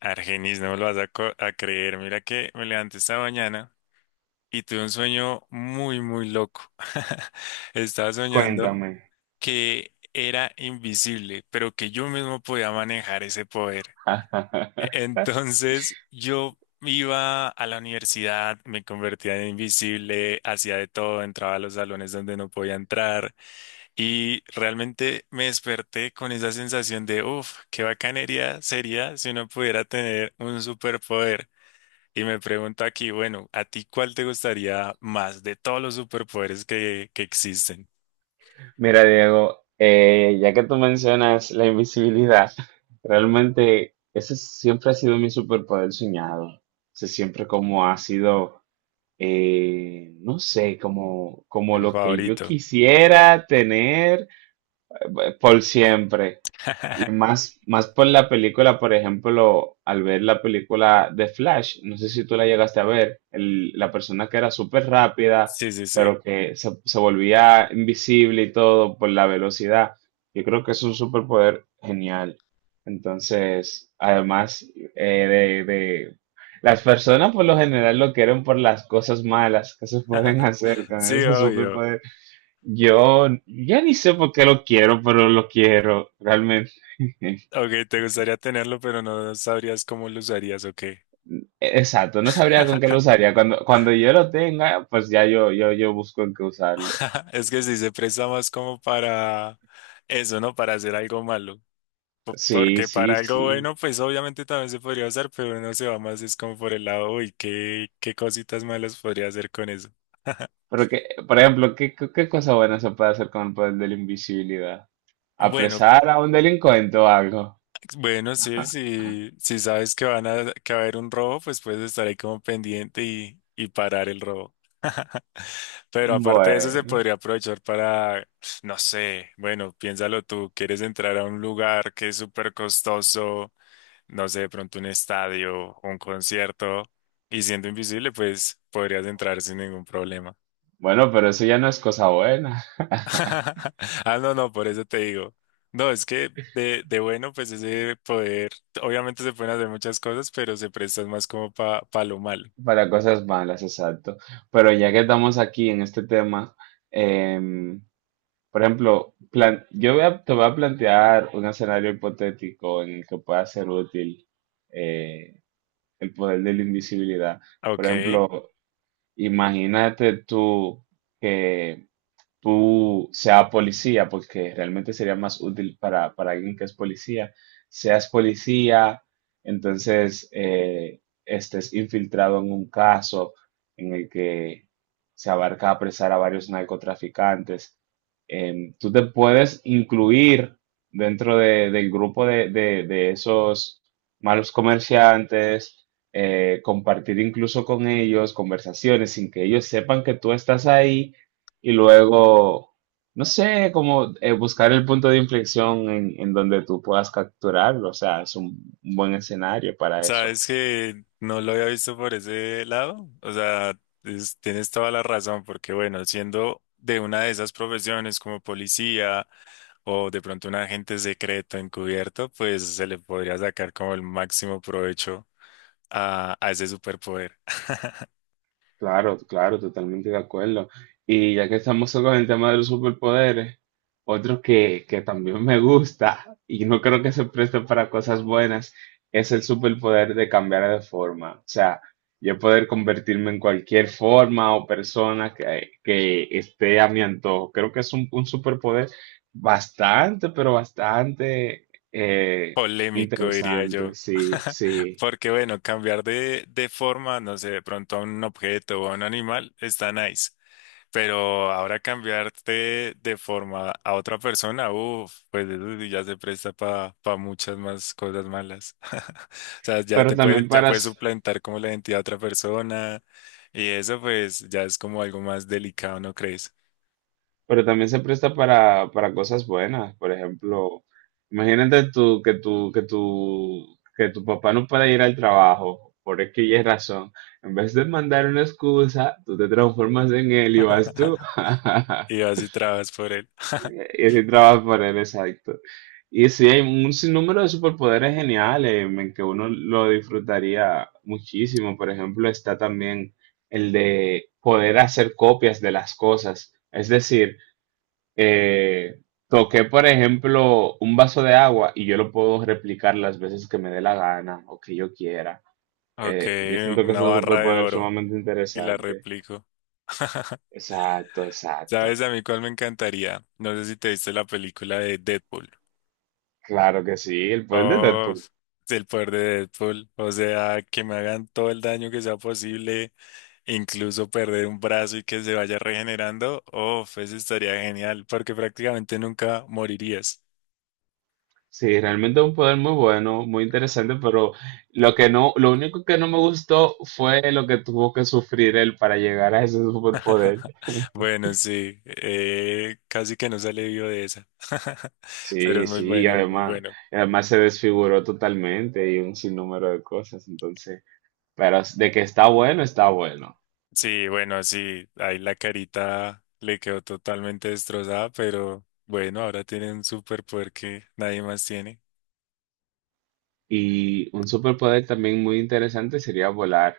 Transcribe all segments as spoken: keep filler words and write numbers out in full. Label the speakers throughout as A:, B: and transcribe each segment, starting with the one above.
A: Argenis, no me lo vas a, co- a creer. Mira que me levanté esta mañana y tuve un sueño muy, muy loco. Estaba soñando
B: Cuéntame.
A: que era invisible, pero que yo mismo podía manejar ese poder. E- Entonces yo iba a la universidad, me convertía en invisible, hacía de todo, entraba a los salones donde no podía entrar y realmente me desperté con esa sensación de, uff, qué bacanería sería si uno pudiera tener un superpoder. Y me pregunta aquí, bueno, ¿a ti cuál te gustaría más de todos los superpoderes que, que existen?
B: Mira, Diego, eh, ya que tú mencionas la invisibilidad, realmente ese siempre ha sido mi superpoder soñado. O siempre como ha sido, eh, no sé, como, como
A: El
B: lo que yo
A: favorito.
B: quisiera tener eh, por siempre. Y más, más por la película, por ejemplo, al ver la película de Flash, no sé si tú la llegaste a ver, el- la persona que era súper rápida,
A: Sí, sí, sí.
B: pero que se, se volvía invisible y todo por la velocidad. Yo creo que es un superpoder genial. Entonces, además eh, de, de- las personas por lo general lo quieren por las cosas malas que se pueden hacer con
A: Sí,
B: ese
A: obvio.
B: superpoder. Yo ya ni sé por qué lo quiero, pero lo quiero realmente.
A: Ok, te gustaría tenerlo, pero no sabrías cómo lo usarías o qué.
B: E-, Exacto, no sabría con qué lo usaría. Cuando, cuando yo lo tenga, pues ya yo, yo, yo busco en qué usarlo.
A: Es que sí se presta más como para eso, ¿no? Para hacer algo malo. po-
B: Sí,
A: Porque para
B: sí,
A: algo
B: sí.
A: bueno, pues obviamente también se podría usar, pero uno se va más, es como por el lado, uy, qué, qué cositas malas podría hacer con eso.
B: Porque, por ejemplo, ¿qué, qué, qué cosa buena se puede hacer con pues, el poder de la invisibilidad?
A: Bueno,
B: ¿Apresar a un delincuente o algo?
A: pues, bueno, sí, sí, si sabes que van a, que va a haber un robo, pues puedes estar ahí como pendiente y, y parar el robo. Pero aparte de eso, se
B: Bueno,
A: podría aprovechar para, no sé, bueno, piénsalo tú, quieres entrar a un lugar que es súper costoso, no sé, de pronto un estadio, un concierto, y siendo invisible, pues podrías entrar sin ningún problema.
B: bueno, pero eso ya no es cosa buena.
A: Ah, no, no, por eso te digo. No, es que de, de bueno, pues ese poder, obviamente se pueden hacer muchas cosas, pero se prestan más como para pa pa lo malo.
B: Para cosas malas, exacto. Pero ya que estamos aquí en este tema, em, Por ejemplo, plan- yo voy a, te voy a plantear un escenario hipotético en el que pueda ser útil eh, el poder de la invisibilidad. Por
A: Ok,
B: ejemplo, imagínate tú que tú sea policía, porque realmente sería más útil para, para alguien que es policía, seas policía, entonces eh, estés infiltrado en un caso en el que se abarca apresar a varios narcotraficantes. Em, tú te puedes incluir dentro de- del grupo de, de- de esos malos comerciantes, eh, compartir incluso con ellos conversaciones sin que ellos sepan que tú estás ahí y luego, no sé, como eh, buscar el punto de inflexión en, en donde tú puedas capturarlo. O sea, es un un buen escenario para eso.
A: sabes que no lo había visto por ese lado, o sea, es- tienes toda la razón, porque bueno, siendo de una de esas profesiones como policía, o de pronto un agente secreto encubierto, pues se le podría sacar como el máximo provecho a, a ese superpoder.
B: Claro, claro, totalmente de acuerdo. Y ya que estamos con el tema de los superpoderes, otro que, que también me gusta y no creo que se preste para cosas buenas es el superpoder de cambiar de forma. O sea, yo poder convertirme en cualquier forma o persona que, que esté a mi antojo. Creo que es un, un superpoder bastante, pero bastante eh,
A: Polémico, diría
B: interesante,
A: yo.
B: sí, sí.
A: Porque bueno, cambiar de, de forma, no sé, de pronto a un objeto o a un animal está nice. Pero ahora cambiarte de forma a otra persona, uff, pues eso sí ya se presta para muchas más cosas malas. O sea, ya
B: Pero
A: te puede,
B: también
A: ya
B: para,
A: puedes
B: s-
A: suplantar como la identidad de otra persona y eso pues ya es como algo más delicado, ¿no crees?
B: Pero también se presta para, para cosas buenas. Por ejemplo, imagínate tú que tu, que tu, que tu papá no pueda ir al trabajo por X y razón. En vez de mandar una excusa, tú te transformas en él y vas tú.
A: Y vas y trabajas por él.
B: Y así trabajas por él, exacto. Y sí, hay un sinnúmero de superpoderes geniales en que uno lo disfrutaría muchísimo. Por ejemplo, está también el de poder hacer copias de las cosas. Es decir, eh, toqué, por ejemplo, un vaso de agua y yo lo puedo replicar las veces que me dé la gana o que yo quiera.
A: Ok,
B: Eh, yo siento que es
A: una
B: un
A: barra de
B: superpoder
A: oro
B: sumamente
A: y la
B: interesante.
A: replico.
B: Exacto,
A: ¿Sabes
B: exacto.
A: a mí cuál me encantaría? No sé si te viste la película de Deadpool.
B: Claro que sí, el poder de
A: Oh,
B: Deadpool.
A: el poder de Deadpool. O sea, que me hagan todo el daño que sea posible, incluso perder un brazo y que se vaya regenerando. Oh, eso estaría genial, porque prácticamente nunca morirías.
B: Sí, realmente es un poder muy bueno, muy interesante, pero lo que no, lo único que no me gustó fue lo que tuvo que sufrir él para llegar a ese superpoder.
A: Bueno, sí, eh, casi que no sale vivo de esa. Pero es
B: Sí,
A: muy
B: sí, y
A: bueno, muy
B: además,
A: bueno.
B: y además se desfiguró totalmente y un sinnúmero de cosas, entonces. Pero de que está bueno, está bueno.
A: Sí, bueno, sí, ahí la carita le quedó totalmente destrozada, pero bueno, ahora tiene un superpoder que nadie más tiene.
B: Y un superpoder también muy interesante sería volar.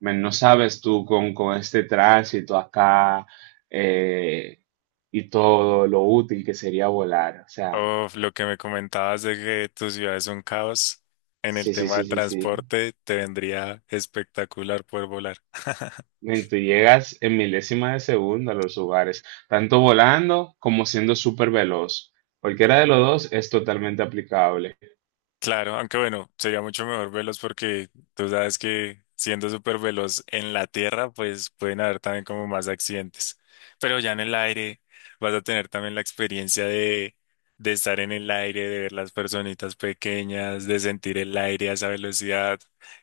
B: Men, no sabes tú con, con este tránsito acá eh, y todo lo útil que sería volar. O sea,
A: Uf, lo que me comentabas de que tu ciudad es un caos en el
B: sí, sí,
A: tema
B: sí,
A: del
B: sí, sí.
A: transporte, te vendría espectacular poder volar.
B: Men, tú llegas en milésima de segundo a los lugares, tanto volando como siendo súper veloz. Cualquiera de los dos es totalmente aplicable.
A: Claro, aunque bueno, sería mucho mejor veloz porque tú sabes que siendo súper veloz en la tierra, pues pueden haber también como más accidentes. Pero ya en el aire vas a tener también la experiencia de, de estar en el aire, de ver las personitas pequeñas, de sentir el aire a esa velocidad.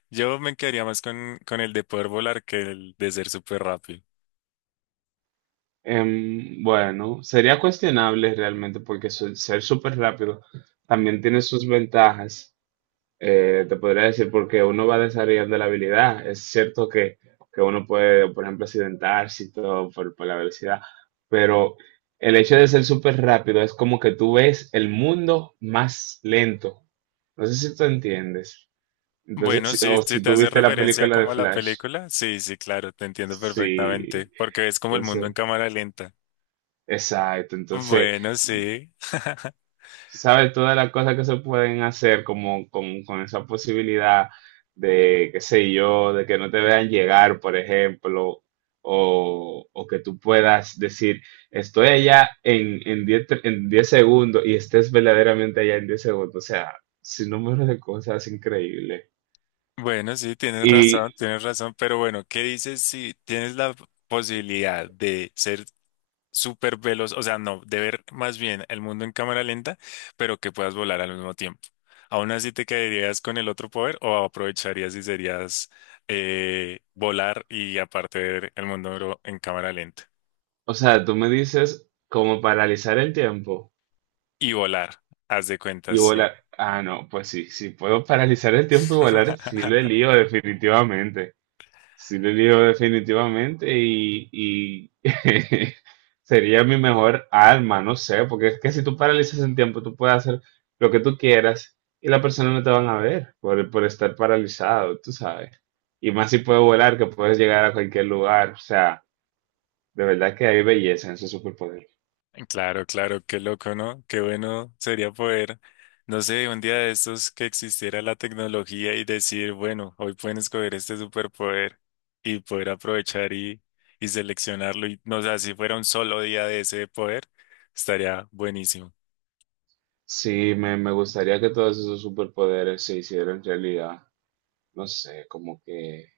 A: Yo me quedaría más con, con el de poder volar que el de ser súper rápido.
B: Em, bueno, sería cuestionable realmente porque su- ser súper rápido también tiene sus ventajas. Eh, te podría decir porque uno va desarrollando la habilidad. Es cierto que, que uno puede, por ejemplo, accidentarse y todo por, por la velocidad, pero el hecho de ser súper rápido es como que tú ves el mundo más lento. No sé si tú entiendes. Entonces,
A: Bueno,
B: si-
A: si,
B: o
A: si
B: si
A: te
B: tú
A: hace
B: viste la
A: referencia
B: película de
A: como a la
B: Flash.
A: película, sí, sí, claro, te entiendo perfectamente,
B: Sí,
A: porque es como el mundo en
B: entonces,
A: cámara lenta.
B: exacto. Entonces.
A: Bueno, sí.
B: Sabes, todas las cosas que se pueden hacer como con, con esa posibilidad de, qué sé yo, de que no te vean llegar, por ejemplo, o, o que tú puedas decir, estoy allá en, en diez tre- en diez segundos y estés verdaderamente allá en diez segundos. O sea, sin número de cosas increíbles.
A: Bueno, sí, tienes
B: Y,
A: razón, tienes razón, pero bueno, ¿qué dices si tienes la posibilidad de ser súper veloz, o sea, no, de ver más bien el mundo en cámara lenta, pero que puedas volar al mismo tiempo? ¿Aún así te quedarías con el otro poder o aprovecharías y serías eh, volar y aparte ver el mundo en cámara lenta?
B: o sea, tú me dices como paralizar el tiempo
A: Y volar, haz de
B: y
A: cuentas, sí.
B: volar. Ah, no, pues sí, si puedo paralizar el tiempo y volar, sí lo lío definitivamente. Sí, le digo definitivamente y, y sería mi mejor arma, no sé, porque es que si tú paralizas el tiempo, tú puedes hacer lo que tú quieras y la persona no te van a ver por, por estar paralizado, tú sabes. Y más si puedes volar, que puedes llegar a cualquier lugar, o sea, de verdad que hay belleza en ese superpoder.
A: Claro, claro, qué loco, ¿no? Qué bueno sería poder, no sé, un día de estos que existiera la tecnología y decir, bueno, hoy pueden escoger este superpoder y poder aprovechar y, y seleccionarlo. Y no sé, si fuera un solo día de ese poder, estaría buenísimo.
B: Sí, me, me gustaría que todos esos superpoderes se hicieran realidad, no sé, como que.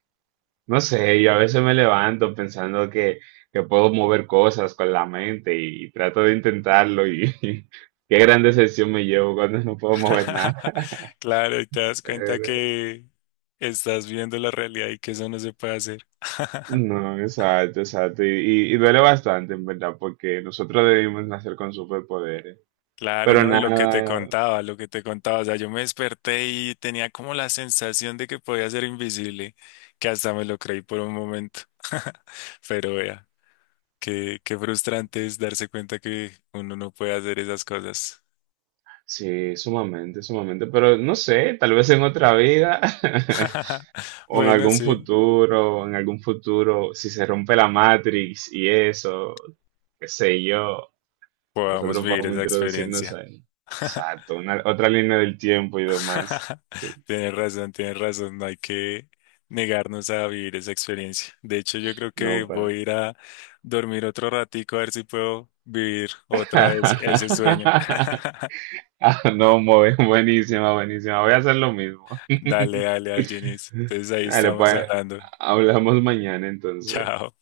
B: No sé, yo a veces me levanto pensando que, que puedo mover cosas con la mente y, trato de intentarlo y, qué gran decepción me llevo cuando no puedo mover nada.
A: Claro, y te das cuenta
B: Pero,
A: que estás viendo la realidad y que eso no se puede hacer.
B: No, exacto, exacto. Y, y- y duele bastante, en verdad, porque nosotros debimos nacer con superpoderes.
A: Claro,
B: Pero
A: no, y lo que te
B: nada,
A: contaba, lo que te contaba, o sea, yo me desperté y tenía como la sensación de que podía ser invisible, que hasta me lo creí por un momento. Pero vea, qué, qué frustrante es darse cuenta que uno no puede hacer esas cosas.
B: sí, sumamente, sumamente. Pero no sé, tal vez en otra vida. O en
A: Bueno,
B: algún
A: sí,
B: futuro, en algún futuro, si se rompe la Matrix y eso, qué sé yo,
A: podamos
B: nosotros
A: vivir
B: podemos
A: esa
B: introducirnos
A: experiencia.
B: ahí. Exacto, una- otra línea del tiempo y demás. Sí,
A: Tienes razón, tienes razón, no hay que negarnos a vivir esa experiencia. De hecho, yo creo que
B: no,
A: voy
B: para.
A: a ir a dormir otro ratico a ver si puedo vivir otra vez ese sueño.
B: Ah, no, muy- buenísima, buenísima. Voy a hacer lo mismo.
A: Dale, dale, Argenis. Entonces ahí
B: Dale,
A: estamos
B: pues,
A: hablando.
B: hablamos mañana entonces.
A: Chao.